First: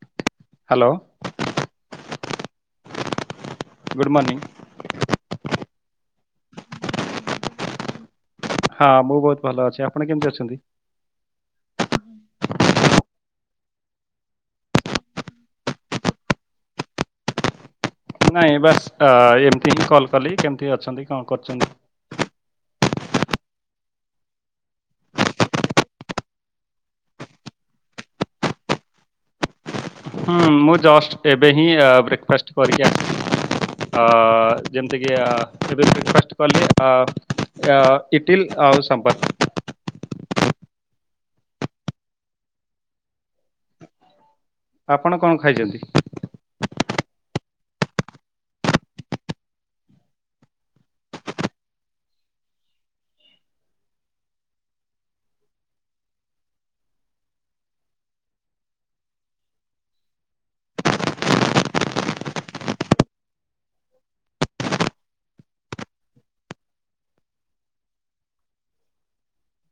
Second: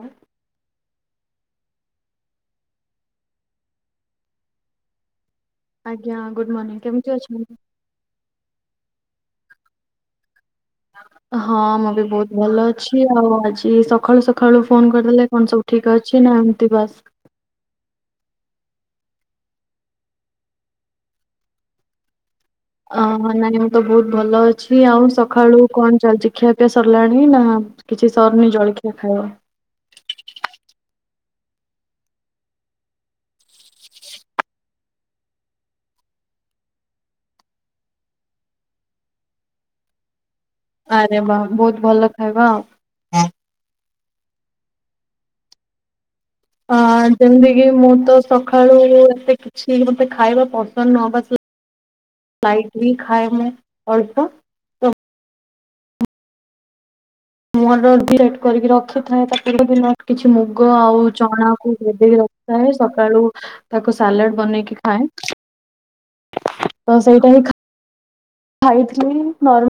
ହଁ hello. Good morning. ଆଜ୍ଞା good morning କେମିତି ଅଛନ୍ତି? ହଁ ମୁଁ ବହୁତ ଭଲ ଅଛି ଆପଣ କେମିତି ଅଛନ୍ତି? ହଁ ମୁଁ ବି ବହୁତ ଭଲ ଅଛି ଆଉ ଆଜି ସକାଳୁ ସକାଳୁ ଫୋନ କରିଦେଲେ କଣ ସବୁ ଠିକ ଅଛି ନା ଏମତି ବାସ୍। ନାଇଁ ବାସ୍ ଏମିତି ହି କଲ୍ କଲି କେମିତି ଅଛନ୍ତି କଣ କରୁଚନ୍ତି? ଅ ହ ନାନୀ ମୁଁ ତ ବହୁତ ଭଲ ଅଛି। ଆଉ ସକାଳୁ କଣ ଚାଲିଛି ଖିଆପିଆ ସରିଲାଣି ନା? କିଛି ସରିନି ଜଳଖିଆ ଖାଇବ। ହୁଁ ମୁଁ ଜଷ୍ଟ ଏବେ ହିଁ ବ୍ରେକଫାଷ୍ଟ କରିକି ଆସିଛି। ଅ ଯେମିତିକି ଏବେ ବ୍ରେକ୍ଫାଷ୍ଟ କଲି ଏ ଅ ଇଟିିଲ୍ ଆଉ ସମ୍ବର। ଆରେ ବା ବହୁତ ଭଲ ଖାଇବା ଆଉ। ଆପଣ କଣ ଖାଇଛନ୍ତି? ଅ ଯେମିତି କିି ମୁଁ ତ ସକାଳୁ ଏତେ ଛି ମତେ ଖାଇବା ପସନ୍ଦ ନୁହଁ ବାସ [inaudible] ଲାଇଟିଲି ଖାଏ ମୁଁ ଅଳ୍ପ। ମୁ ହେଠୁ [unintelligible] କରିକି ରଖିଥାଏ ତାପରେ ବି କିଛି ମୁଗ ଆଉ ଚଣାକୁ ଭେଦେଇକି ରଖ ଥାଏ ସକାଳୁ ତାକୁ ସାଲାଡ ବନେଇକି ଖାଏ। ତ ସେଇଟା ହିଁ ଖା ଖାଇଥିଲି ନର୍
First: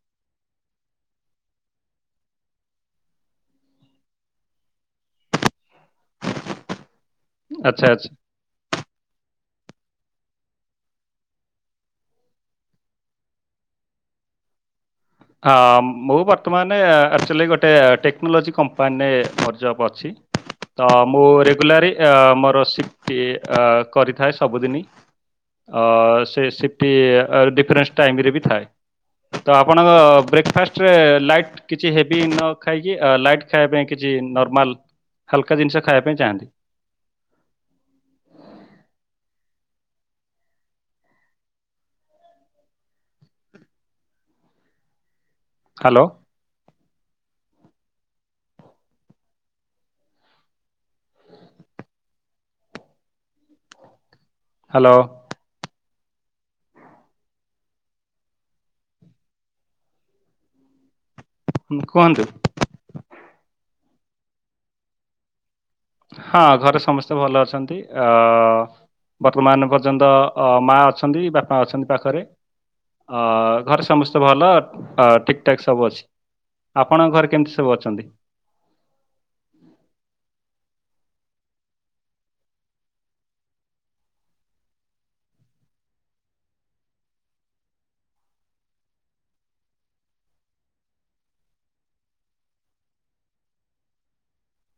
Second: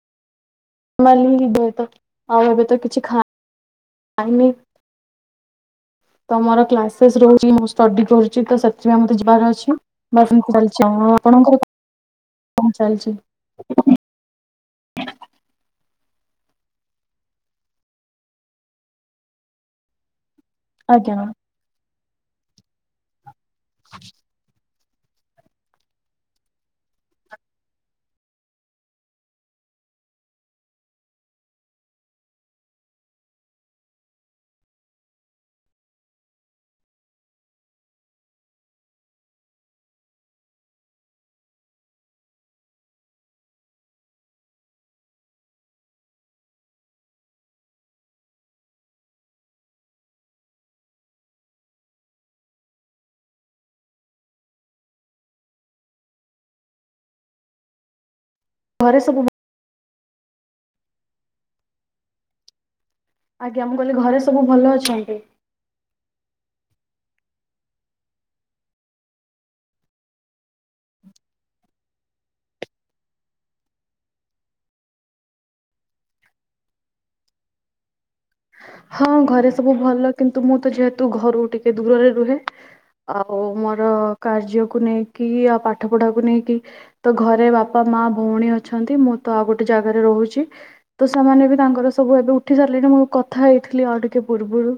ନର୍ମାଲି ବେ ତ ଆଉ ଏବେ ତ କିଛି ଖାଇନି। ତ ମୋର କ୍ଲାସେସ୍ ରହୁଛିକି ମୁଁ ଆଚ୍ଛା ଷ୍ଟଡି ଆଚ୍ଛା କରୁ ଚିତ ସେଥିପାଇଁ ମତେ ଯିବାର ଅଛି। ବାସ୍ ଏମିତି ଚାଲିଚି ଆଉ। ଆଉ ଆପଣଙ୍କର? କଣ ଚାଲିଛି? ଆ ମୁଁ ବର୍ତ୍ତମାନ ଆକ୍ଚୁଆଲି ଗୋଟେ ଟେକ୍ନୋଲୋଜି କମ୍ପାନୀରେ ମୋର ଜବ୍ ଅଛି। ତ ଆଜ୍ଞା ମୁଁ ରେଗୁଲାରି ଅ ମୋର ସିଫ୍ଟି ଅ କରିଥାଏ ସବୁଦିନି। ଅ ସେ ସିଫ୍ଟ ଡିଫରେନ୍ସ ଟାଇମ ରେ ବି ଥାଏ। ତ ଆପଣ ବ୍ରେକ୍ଫାଷ୍ଟରେ ଲାଇଟ୍ କିଛି ହେଭି ନ ଖାଇକି ଲାଇଟ ଖାଇବା ପାଇଁ କିଛି ନର୍ମାଲ। ହାଲକା ଜିନିଷ ଖାଇବା ପାଇଁ ଚାହାନ୍ତି। ହ୍ୟାଲୋ। ହ୍ୟାଲୋ। ଘରେ ସବୁ ଭ ହୁଁ କୁହନ୍ତୁ। ଆଜ୍ଞା ମୁଁ କହିଲି ଘରେ ସବୁ ଭଲ ଅଛନ୍ତି? ହଁ ଘରେ ସମସ୍ତେ ଭଲ ଅଛନ୍ତି। ଅ ବର୍ତ୍ତମାନ ପର୍ଯ୍ୟନ୍ତ ଅ ମା ଅଛନ୍ତି ବାପା ଅଛନ୍ତି ପାଖରେ। ଅ ଘରେ ସମସ୍ତେ ଭଲ ଠିକଠାକ୍ ସବୁ ଅଛି। ଆପଣଙ୍କ ଘରେ କେମିତି ସବୁ ଅଛନ୍ତି? ହଁ ଘରେ ସବୁ ଭଲ କିନ୍ତୁ ମୁଁ ତ ଯେହେତୁ ଘରୁ ଟିକେ ଦୂରରେ ରୁହେ। ଆଉ ମୋର କାର୍ଯ୍ୟକୁ ନେଇକି ଆଉ ପାଠ ପଢ଼ାକୁ ନେଇକି। ତ ଘରେ ବାପା ମା ଭଉଣୀ ଅଛନ୍ତି ମୁଁ ତ ଆଉ ଗୋଟେ ଜାଗାରେ ରହୁଛି। ତ ସେମାନେ ବି ତାଙ୍କର ସବୁ ଏବେ ଉଠି ସାରିଲେଣି ମୁଁ କଥା ହେଇଥିଲି ଆଉ ଟିକେ ପୂର୍ବରୁ।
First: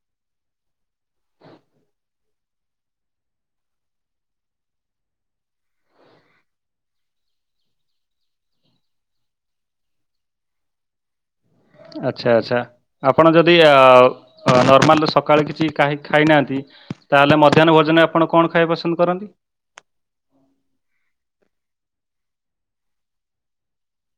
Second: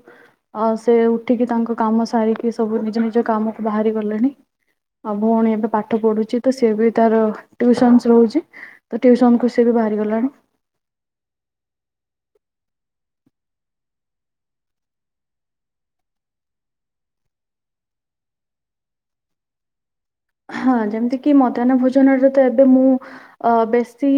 ଆ ସେ ଉଠିକି ତାଙ୍କ କାମ ସାରିକି ସବୁ ନିଜ ନିଜ କାମକୁ ବାହାରି ଗଲେଣି। ଆଉ ଭଉଣୀ ଏବେ ପାଠ ପଢୁଛି ତ ସିଏ ବି ତାର ଟିଉସନ ରହୁଛି। ତ ଟିଉସନ କୁ ସେ ବି ବାହାରିଗଲାଣି। ଆଚ୍ଛା ଆଚ୍ଛା ଆପଣ ଯଦି ନର୍ମାଲ ସକାଳେ କିଛି ଖାଇ ଖାଇନାହାନ୍ତି ତାହେଲେ ମଧ୍ୟାହ୍ନ ଭୋଜନରେ ଆପଣ କଣ ଖାଇବା ପସନ୍ଦ କରନ୍ତି? ହଁ ଯେମିତି କି ମଧ୍ୟାହ୍ନ ଭୋଜନରେ ତ ଏବେ ମୁଁ ଅ ବେଶୀ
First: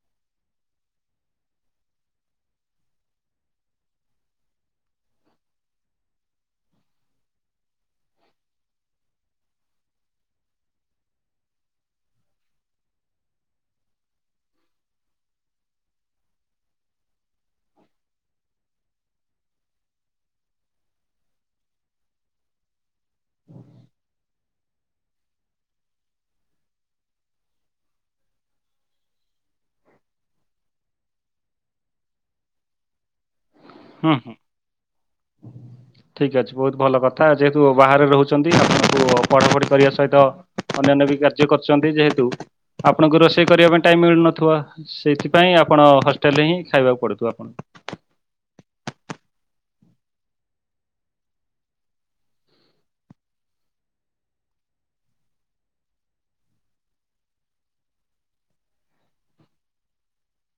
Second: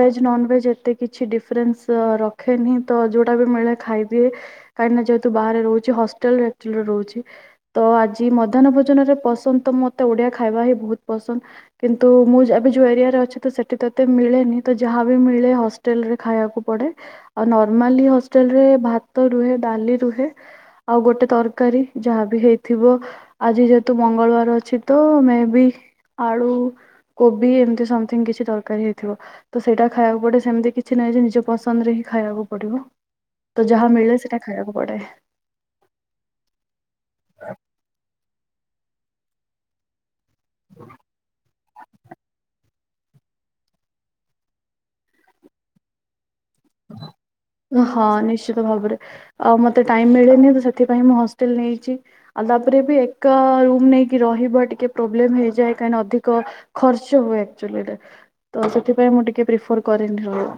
ଭେଜ ନନଭେଜ ଏତେ କିଛି ଡିଫରେନ୍ସ ର ଖେନି ତ ଯେଉଁଟା ବି ମିଳେ ଖାଇଦିଏ। କାହିଁକିନା ଯେହେତୁ ବାହାରେ ରହୁଛି ହଷ୍ଟେଲଚୁଆଲି ରହୁଛି। ତ ଆଜି ମଧ୍ୟାହ୍ନ ଭୋଜନରେ ପସନ୍ଦ ତ ମତେ ଓଡିଆ ଖାଇବା ହିଁ ବହୁତ ପସନ୍ଦ କିନ୍ତୁ ମୁଁ ଏବେ ଯୋଉ ଏରିଆରେ ଅଛି ତ ସେଠି ତ ଏତେ ମିଳେନି ତ ଯାହାବି ମିଳେ। ହ ଖାଇବାକୁ ପଡେ ଆଉ ନର୍ମାଲ ହୋଟେଲରେ ଭାତ ରହେ ଡାଲି ରହ। ଆଉ ଗୋଟେ ତରକାରୀ ଯାହାବି ହେଇଥିବ ଆଜି ଯେହେତୁ ମଙ୍ଗଳବାର ଅଛି। ତ ମେ ବି ଆଳୁ କୋବି ଏମତି ସମଥିଙ୍ଗ କିଛି ତରକାରୀ ହେଇଥିବ। ତ ସେଇଟା ଖାଇବାକୁ ପଡିବ ସେମିତି କିଛି ନାହିଁ ଯେ ନିଜ ପସନ୍ଦରେ ହିଁ ଖାଇବାକୁ ପଡିବ। ତ ଯାହା ହୁଁ ମିଳେ ହୁଁ ସେଇଟା ଖାଇବାକୁ ପଡେ। ଠିକ୍ ଅଛି ବହୁତ ଭଲ କଥା ଯେହେତୁ ବାହାରେ ରହୁଛନ୍ତି ଆପଣଙ୍କୁ ପଢ଼ାପଢି କରିବା ସହିତ। ଅନ୍ୟାନ୍ୟ ବି କାର୍ଯ୍ୟ କରୁଛନ୍ତି ଯେହେତୁ ଆପଣଙ୍କୁ ରୋଷେଇ କରିବା ପାଇଁ ଟାଇମ ମିଳୁନଥିବା ସେଇଥିପାଇଁ ଆପଣ ହଷ୍ଟେଲରେ ହିଁ ଖାଇବାକୁ ପଡୁଥିବ ଆପଣଙ୍କୁ ହଁ ନିଶ୍ଚିତ ଭାବରେ ଆଉ ମତେ ଟାଇ ମିଳେନି ତ ସେଥିପାଇଁ ମୁଁ ହଷ୍ଟେଲ ନେଇଛି। ଆଉ ତାପରେ ବି ଏକା ରୁମ ନେଇକି ରହିବା ଟିକେ ପ୍ରୋବ୍ଲେମ ହେଇଯାଏ କାହିଁ ନା ଅଧିକ। ଖର୍ଚ୍ଚ ହୁଏଚୁରେ ତ ସେଥିପାଇଁ ମୁଁ ଟିକେ ପ୍ରିଫର କରିନି ରହ।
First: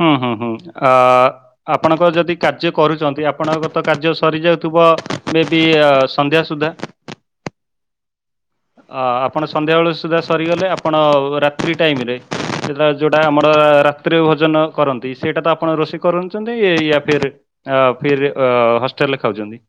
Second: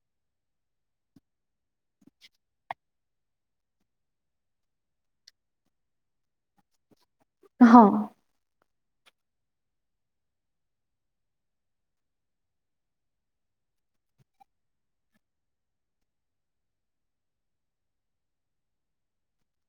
ହୁଁ ହୁଁ ହୁଁ ଆପଣଙ୍କ ଯଦି କାର୍ଯ୍ୟ କରୁଛନ୍ତି ଆପଣଙ୍କର ତ କାର୍ଯ୍ୟ ସରିଯାଉଥିବ ମେବ ସନ୍ଧ୍ୟା ସୁଦ୍ଧା। ହଁ ଆପଣ ସନ୍ଧ୍ୟାବେଳ ସୁଦ୍ଧା ସରିଗଲେ ଆପଣ ରାତ୍ରି ଟାଇମ୍ ରେ ସେଟା ଯୋଉଟା ଆମର ରାତ୍ରିରେ ଭୋଜନ କରନ୍ତି ସେଇଟା ତ ଆପଣ ରୋଷେଇ କରୁଛନ୍ତି ୟା ଫିର୍ ଅ ଫିର ହଷ୍ଟେଲରେ ଖାଉଛନ୍ତି।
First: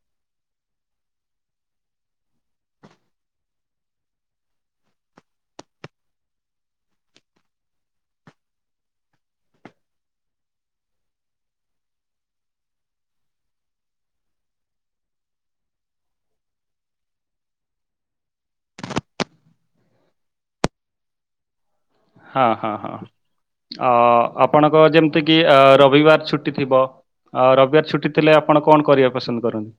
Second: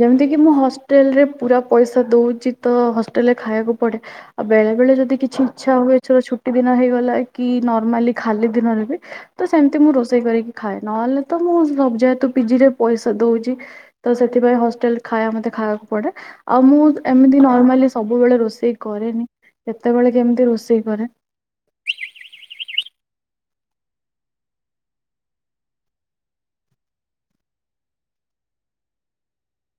ଯେମିତିକି ମୁଁ ହଷ୍ଟେଲରେ ପୁରା ପଇସା ଦଉଛି ତ ହଷ୍ଟେଲରେ ଖାଇବାକୁ ପଡ଼େ। ଆଉ ବେଳେ ବେଳେ ଯଦି କିଛି ଇଚଛା ହୁଏଥର ଛୁଟି ଦିନ ହେଇଗଲା କି ନର୍ମାଲି ଖାଲି ଦିନରେ ବି ତ ସେମିତି ମୁଁ ରୋଷେଇ କରିକି ଖାଏ ନହେଲେ ତ ମୁଁ ସବ ଯାଏେତୁ ପିଜି ରେ ପଇସା ଦଉଛି। ତ ସେଥିପାଇଁ ହଷ୍ଟେଲ ଖାଇବା ମତେ ଖାଇବାକୁ ପଡେ। ଆଉ ମୁଁ ଏମିତି ନର୍ମାଲି ସବୁବେଳେ ରୋଷେଇ କରେନି କେତେବେଳେ କେମିତି ରୋଷେଇ କରେ। ହଁ ହଁ ହଁ ଆପଣଙ୍କ ଯେମିତି କିି ରବିବାର ଛୁଟି ଥିବ। ଆଉ ରବିବାର ଛୁଟି ଥିଲେ ଆପଣ କଣ କରିବା ପସନ୍ଦ କରନ୍ତି।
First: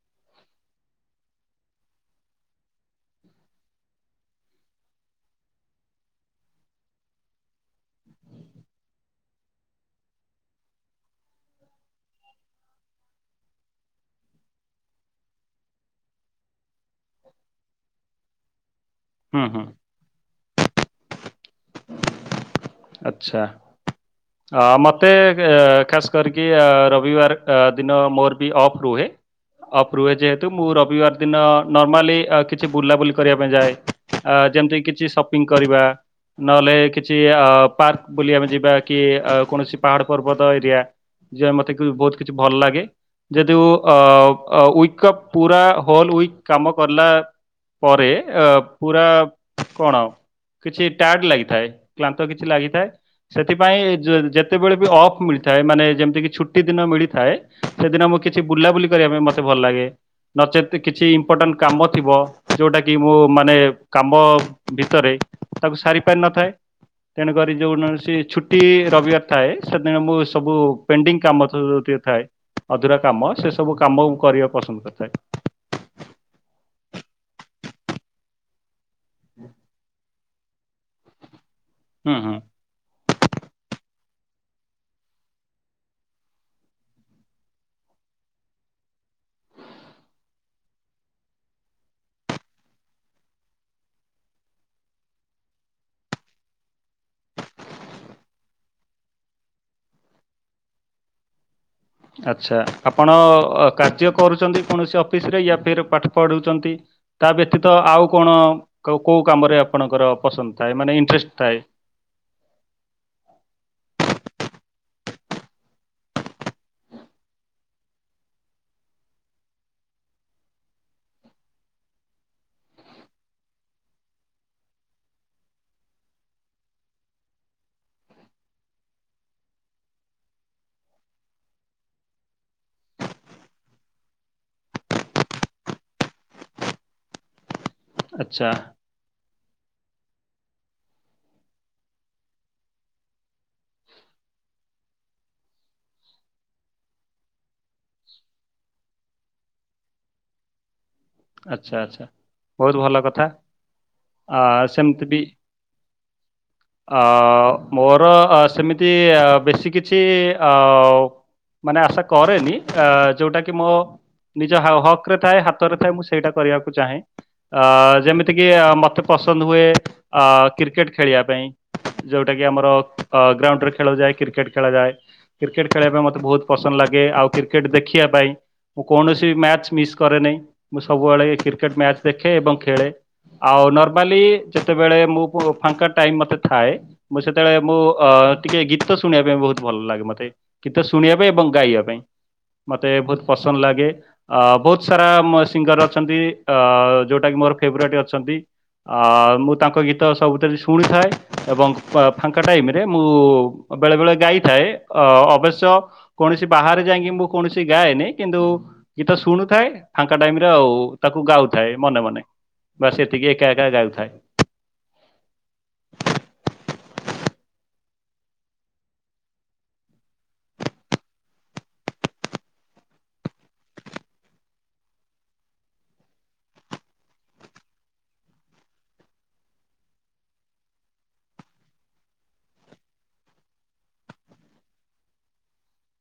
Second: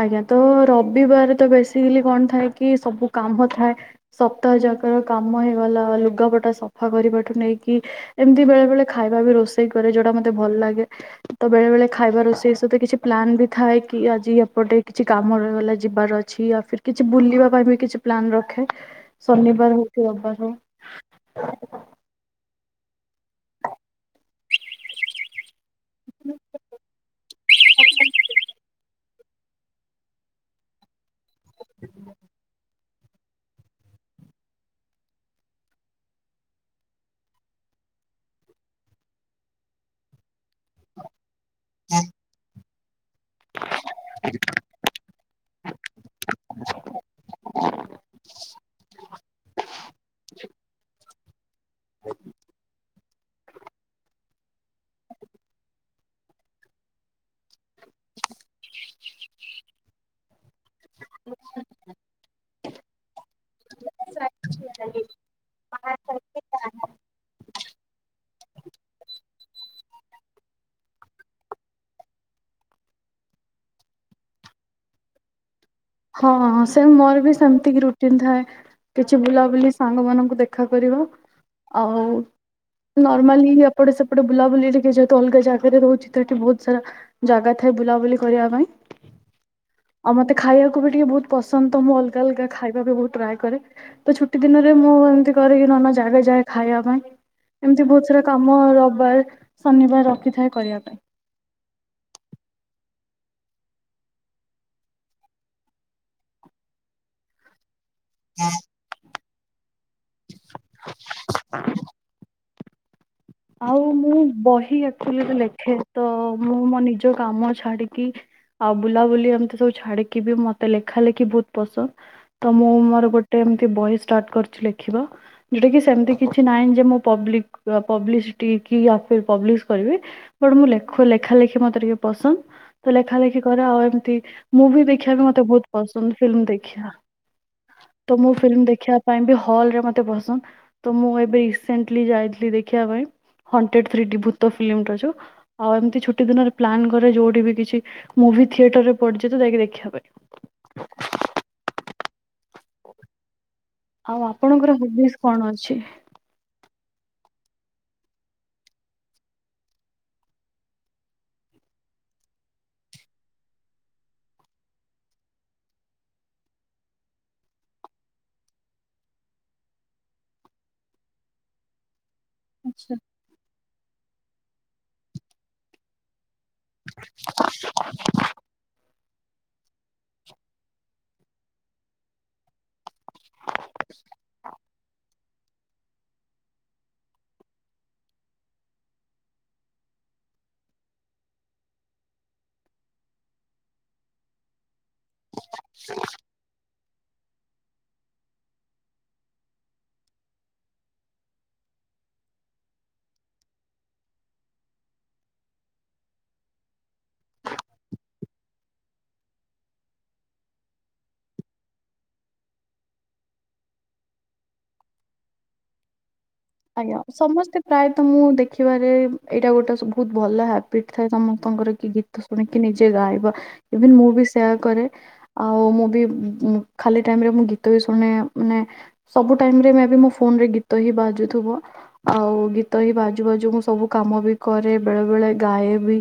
ଆଜ୍ଞା ତ ରବିବାର ତ ବେସିକାଲି କଣ ଥାଏ କି ସବୁ କାମ ଥାଏ। ସପ୍ତାହ ଯାକର କାମ ହେଇଗଲା ଲୁଗାପଟା ସଫା କରିବାଠୁ ନେଇକି ଏମିତି ବେଳେ ବେଳେ ଖାଇବା ବି ରୋଷେଇ କରେ ଯୋଉଟା ମତେ ଭଲ ଲାଗେ। ତ ବେଳେ ବେଳେ ଖାଇବା ରୋଷେଇ ସହିତ କିଛି ପ୍ଲାନ ବି ଥାଏ କି ଆଜି ପଟେ କିଛି କାମ ର ଗଲାଆ ଯିବାର ଅଛି ଆ କିଛି ବୁଲିବା ପାଇଁ ବି କିଛି ପ୍ଲାନ ରଖେ। ହୁଁ ହୁଁ ଶନିବାର ହଉ କି ରବିବାର ହଉ। ଆଚଛା ଆ ମତେ ଅ ଖାସ୍ କରିକି ରବିବାର ଦିନ ମୋର ବି ଅଫ୍ ରୁହେ ଅପ ଯେହେତୁ ମୁଁ ରବିବାର ଦିନ ନର୍ମାଲି କିଛି ବୁଲାବୁଲି କରିବା ପାଇଁ ଯାଏ ଯେମିତି କିଛି ସପିଙ୍ଗ କରିବା। ନହେଲେ କିଛି ଅ ପାର୍କ ବୁଲିବାକୁ ଜିବା କି କୌଣସି ପାହାଡ ପର୍ବତ ଏରିଆ ଯ ମତେ କି ବହୁତ କିଛି ଭଲ ଲାଗେ ଯଦି ଅ ପୁରା ହଲ ଉଇ କାମ କଲା। ପରେ ଅ ପୁରା କଣ କିଛି ଟାଇଲ ଲାଗିଥାଏ କ୍ରାନ୍ତ କିଛି ଲାଗିଥାଏ। ସେଥିପାଇଁ ଯେତେବେଳେ ବି ଅଫ୍ ମିଳିଥାଏ ମାନେ ଯେମିତିକି ଛୁଟି ଦିନ ମିଳିଥାଏ। ସେଦିନ ମୁଁ କିଛି ବୁଲାବୁଲି କରିବା ପାଇଁ ମତେ ଭଲ ଲାଗେ। ନଚେତ୍ କିଛି ଇମ୍ପୋର୍ଟାଣ୍ଟ କାମ ଥିବ ଯୋଉଟାକି ମୁଁ ମାନେ କାମ ଭିତରେ ତାକୁ ସାରି ପାରିନଥାଏ ତେଣୁକରି ଯୋଉ ନହେଲେ ସିଏ ଛୁଟି ରବିବାର ଥାଏ। ସେଦିନ ମୁଁ ସବୁ ପେଣ୍ଡିଙ୍ଗ କାମ ସବୁତିକ ଥାଏ। ଅଧୁରା କାମ ସେ ସବୁ କାମ କରିବାକୁ ପସନ୍ଦ କରିଥାଏ। ହଁ ସେ ମୋର ବି ସେମିତିକ ରୁଟିନ ଥାଏ। କିଛି ବୁଲାବୁଲି ସାଙ୍ଗ ମାନଙ୍କୁ ଦେ ଖା କରିବାଳ ଆଉ ହୁଁ ହୁଁ। ନର୍ମାଲି ଏପଟେ ସେପଟେ ବୁଲାବୁଲି ଟିକେ ଯେହେତୁ ଅଲଗା ଜାଗାରେ ରହୁଚି ତ ଏଠି ବୋହୁତ ସାରା ଜାଗା ଥାଏ ବୁଲାବୁଲି କରିବା ପାଇଁ ଆଉ ମତେ ଖାଇବା ଟିକେ ବୋହୁତ ପସନ୍ଦ ତ ମୁଁ ଅଲଗା ଅଲଗା ଖାଇବା ବି ବୋହୁତ ଟ୍ରାଏ କରେ। ତ ଛୁଟି ଦିନରେ ମୁଁ ଏମତି କରେ କିି ନୂଆ ନୂଆ ଜାଗା ଯାଏ ଖାଇବା ପାଇଁ। ଏମିତି ବୋହୁତ ସାରା କାମ ରବିବାର, ଶନିବାର ରଖିଥାଏ କରିବା ପାଇଁ। ଆଚ୍ଛା ଆପଣ କାର୍ଯ୍ୟ କରୁଚନ୍ତି କୌଣସି ଅଫିସରେ ୟା ଫିର୍ ପାଠ ପଢୁଚନ୍ତି। ତା ବ୍ୟତୀତ ଆଉ କଣ କୋଉ କୋଉ କାମରେ ଆପଣଙ୍କର ପସନ୍ଦ ଥାଏ ମାନେ ଇଣ୍ଟରେଷ୍ଟ ଥାଏ। ଆଉ ମୁଁ ବହି ଆକଚ୍ୟୁଲିରେ ଲେଖେ ତ ମୁଁ ମୋ ନିଜ କାମ ଛାଡିକି ଆଉ ବୁଲାବୁଲି ଏମିତି ସବୁ ଛାଡିକି ବି ମତେ ଲେଖା ଲେଖି ବୋହୁତ ପସନ୍ଦ। ତ ମୁଁ ମୋର ଗୋଟେ ଏମତି ବହି ଷ୍ଟାର୍ଟ କରିଚି ଲେଖିବା। ଯେଉଟା କି ସେମିତି କିଛି ନାହିଁ ଯେ ମୁଁ ପବ୍ଲିକ୍ ପ୍ର ପବ୍ଲିସିଟି କି ୟା ଫିର୍ ପବ୍ଲିଶ କରିବି ବଟ୍ ମୁଁ ଲେଖୁ ଲେଖା ଲେଖି ମତେ ଟିକେ ପସନ୍ଦ। ତ ଲେଖା ଲେଖି କରେ ଆଉ ଏମିତି ମୁଭି ଦେଖିବାକୁ ବି ମତେ ବୋହୁତ ପସନ୍ଦ ଫିଲ୍ମ ଦେଖିବା। [unintelligible] ଆଃ ତ ମୁଁ ଆଚ୍ଛା ଫିଲ୍ମ ଦେଖିବା ପାଇଁ ବି ହଲରେ ମତେ ପସନ୍ଦ ତ ମୁଁ ଏବେ ରିସେଣ୍ଟଲି ଯାଇଥିଲି ଦେ ଖିବା ପାଇଁ ହଣ୍ଡ୍ରେଡ୍ ଥ୍ରୀ ଡି ଭୂତ ଫିଲ୍ମଟା ଯୋଉ। ଆଉ ଏମିତି ଛୁଟି ଦିନରେ ପ୍ଲାନ୍ କରେ ଯୋଉଠି ବି କିଛି ମୁଭି ଥିଏଟରରେ ପଡିଚି ତ ଯାଇକି ଦେଖିବା ପାଇଁ। ଆଚ୍ଛା ଆଚ୍ଛା ବୋହୁତ ଭଲ କଥା। ଆଉ ଆ, ଆପଣଙ୍କର ହବିଜ୍ କଣ ଅଛି? ଆ ଓ ମୋର ସେମିତି ବେଶୀ କିଛି ଆ ଓ ମାନେ ଆଶା କରେନି ଆ ଯୋଉଟା କି ମୋ ନିଜ ହାଓ ହକରେ ଥାଏ ହାତରେ ଥାଏ। ମୁଁ ସେ ସେଇଟା କରିବାକୁ ଚାହେଁ। ଆ ଯେମିତିକି ମତେ ପସନ୍ଦ ହୁଏ। ଆ କ୍ରିକେଟ ଖେଳିବା ପାଇଁ। ଯୋଉଟା କି ଆମର ଗ୍ରାଉଣ୍ଡରେ ଖେଳ ଯାଏ କ୍ରିକେଟ ଖେଳାଯାଏ। କ୍ରିକେଟ୍ ଖେଳିବା ପାଇଁ ମତେ ବୋହୁତ ପସନ୍ଦ ଲାଗେ ଆଉ କ୍ରିକେଟ ଦେଖିବା ପାଇଁ ମୁଁ କୌଣସି ମ୍ୟାଚ ମିସ୍ କରେନାଇଁ। ମୁଁ ସବୁବେଳେ କ୍ରିକେଟ ମ୍ୟାଚ୍ ଦେଖେ ଏବଂ ଖେଳେ ଆଉ ନର୍ମାଲି ଯେତେବେଳେ ମୁଁ ଓ ଫାଙ୍କା ଟାଇମ୍ ମତେ ଥାଏ। ମୁଁ ସେତେବେଳେ ମୁଁ ଅ ଟିକେ ଗୀତ ଶୁଣିବା ପାଇଁ ବୋହୁତ ଭଲ ଲାଗେ ମତେ। ଗୀତ ଶୁଣିବା ପାଇଁ ଏବଂ ଗାଇବା ପାଇଁ ମତେ ବୋହୁତ ପସନ୍ଦ ଲାଗେ। ଆ ବୋହୁତ ସାରା ମ ସିଙ୍ଗର ଅଛନ୍ତି ଅ ଯୋଉଟା କି ମୋର ଫେବରେଟ୍ ଅଛନ୍ତି। ଆ ମୁଁ ତାଙ୍କ ଗୀତ ସବୁଥିରେ ଶୁଣିଥାଏ ଏବଂ ପା ଫାଙ୍କା ଟାଇମରେ ମୁଁ ବେଳେ ବେଳେ ଗାଇଥାଏ ଅ ଅବଶ୍ୟ କୌଣସି ବାହାରେ ଯାଇକି ମୁଁ କୌଣସି ଗାଏନି କିନ୍ତୁ ଗୀତ ଶୁଣୁଥାଏ। ଫାଙ୍କା ଟାଇମରେ ଆଉ ତାକୁ ଗାଉଥାଏ ମନେ ମନେ ବାସ ଏତିକି ଏକା ଏକା ଗାଉଥାଏ। ଆଜ୍ଞା ସମସ୍ତେ ପ୍ରାୟତଃ ମୁଁ ଦେଖିବାରେ ଏଇଟା ଗୋଟେ ସୁ ବୋହୁତ ଭଲ ହାବିଟ୍ ଥାଏ ସମସ୍ତଙ୍କର କି ଗୀ ତ ଶୁଣିକି ନିଜେ ଗାଇବା ଇଭିନ୍ ମୁଁ ବି ସେୟା କରେ। ଆଉ ମୁଁ ବି [unintelligible] ଉ‍ଁ ଖାଲି ଟାଇମରେ ମୁଁ ଗୀତ ବି ଶୁଣେ ମାନେ ସବୁ ଟାଇମରେ ମେ ବି ମୋ ଫୋନରେ ଗୀତ ହିଁ ବାଜୁ ଥିବ ଆଉ ଗୀତ ହିଁ ବାଜୁ ବାଜୁ ମୁଁ ସବୁ କାମ ବି କରେ ବେଳେ ବେଳେ ଗାଏ ବି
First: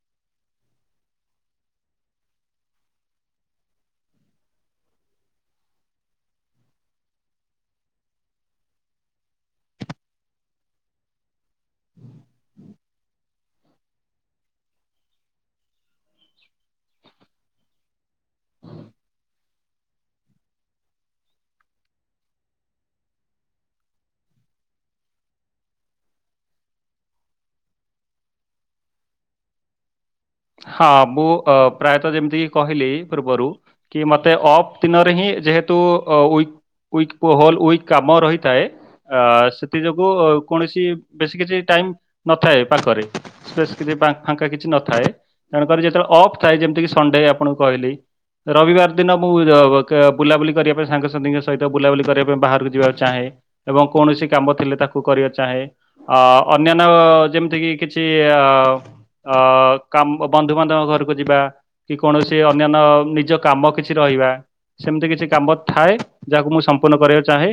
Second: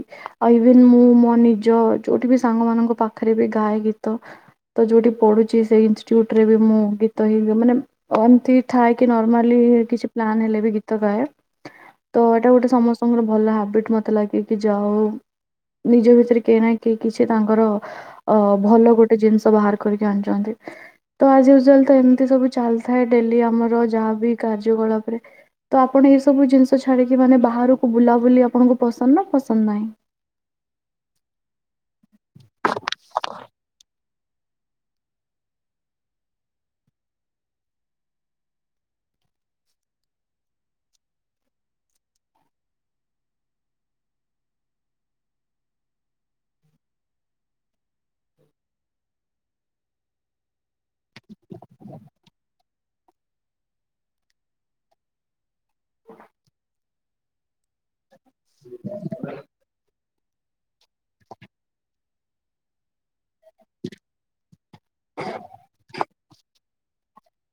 ଆଉ ଇଭିନ ମୁଁ ମୋ ନିଜ ଯୋଉଠି ବି ସାଙ୍ଗ ମାନଙ୍କ ପାଖରେ ବି ଗାଏ ଗୀତ ତ ଯୋଉଠି ପଢୁଛି ସେଇ ଇନ୍ଷ୍ଟୁଟରେ ବି ମୁଁ ଗୀତଇ ମାନେ ଏମତି ଥାଏ କି ନର୍ମାଲି କିଛି ପ୍ଲାନ ହେଲେ ବି ଗୀତ ଗାଏ। ତ ଏଇଟା ଗୋଟେ ସମସ୍ତଙ୍କର ଭଲ ହାବିଟ୍ ମତେ ଲାଗେ କିି ଯାହା ହୋଉ ନିଜ ଭିତରେ କେହି ନା କେହି କିଛି ତାଙ୍କର ଅ ଭଲ ଗୋଟେ ଜିନିଷ ବାହାର କରିକି ଆଣିଛନ୍ତି। ତ ଆଜୟୁଜାଲ ତ ଏମିତି ସବୁ ଚାଲିଥାଏ ଡେଲି ଆମର ଯାହାବି କାର୍ଯ୍ୟକଳାପ ତ ଆପଣ ଏଇ ସବୁ ଜିନିଷ ଛାଡିକି ମାନେ ବାହାରକୁ ବୁଲାବୁଲି ଆପଣଙ୍କୁ ପସନ୍ଦ ନା ପସନ୍ଦ ନାହିଁ? ହଁ ମୁଁ ଅ ପ୍ରାୟତଃ ଯେମିତିକ କହିଲି ପୂର୍ବରୁ କି ମତେ ଅଫ୍ ଦିନରେ ହିଁ ଯେହେତୁ ଅ ଉଇକ୍ ହୋଲ ଉଇକ୍ କାମ ରହିଥାଏ। ଆ ସେଥି ଯୋଗୁ କୌଣସି ବେଶୀ କିଛି ଟାଇମ୍ ନଥାଏ ପାଖରେ। ସ୍ପେସି ଫା ଫାଙ୍କା କିଛି ନଥାଏ। ତେଣୁକରି ଯେତେବେଳେ ଅଫ୍ ଥାଏ। ଯେମିତିକି ସଣ୍ଡେ ଆପଣଙ୍କୁ କହିଲି ରବିବାର ଦିନ ମୁଁ ଅ ଆ ବୁଲାବୁଲି କରିବା ପାଇଁ ସାଙ୍ଗସାଥିୀଙ୍କ ସହିତ ବୁଲାବୁଲି କରିବା ପାଇଁ ବାହାରକୁ ଯିବାକୁ ଚାହେଁ। ଏବଂ କୌଣସି କାମ ଥିଲେ ତାକୁ କରିବା ଚାହେଁ ଆ ଅନ୍ୟାନ୍ୟ ଯେମିତିକି କିଛି ତି ଅ ଆ କାମ ବନ୍ଧୁବାନ୍ଧବ ଘରକୁ ଯିବା କି କୌଣସି ଅନ୍ୟାନ୍ୟ ନିଜ କାମ କିଛି ରହିବା ସେମିତି କିଛି କାମ ଥାଏ ଯାହାକୁ ମୁଁ ସ ମ୍ପୁର୍ଣ୍ଣ କରିବା ଚାହେଁ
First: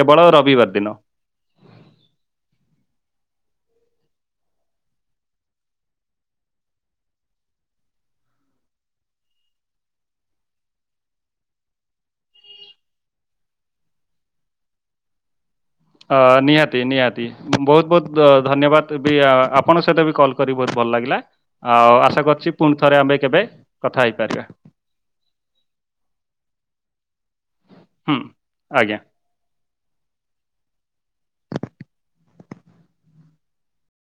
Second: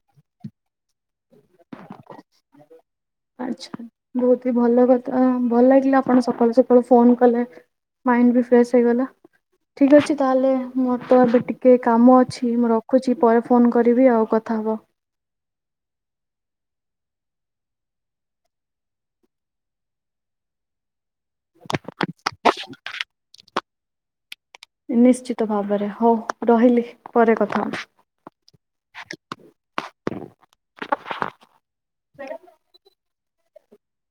କେବଳ ରବିବାର ଦିନ। ଆଚ୍ଛା ବହୁତ ଭଲ କଥା ଭଲ ଲାଗିଲା ଆପଣ ସକାଳୁ ସକାଳୁ ଫୋନ କଲେ। ମାଇଣ୍ଡ ବି ଫ୍ରେଶ ହେଇଗଲା। ଠିକ୍ ଅଛି ତାହେଲେ ମୋର ତ ଏବେ ଟିକେ କାମ ଅଛି ମୁଁ ରଖୁଛି ପରେ ଫୋନ୍ କରିବି ଆଉ କଥା ହବା। ଅ ନିହାତି ନିହାତି ବୋହୁତ ବୋହୁତ ଅ ଧନ୍ୟବାଦ ଦେବି ଆପଣଙ୍କ ସହିତ ବି କଲ୍ କରି ବହୁତ ଭଲ ଲାଗିଲା। ଆଉ ଆଶା କରୁଛି ପୁଣି ଥରେ ଆମେ କେବେ କଥା ହେଇପାରିବା। ନିଶ୍ଚିତ ଭାବରେ ହଉ ରହିଲି ପରେ କଥା ହ ହୁଁ ଆଜ୍ଞା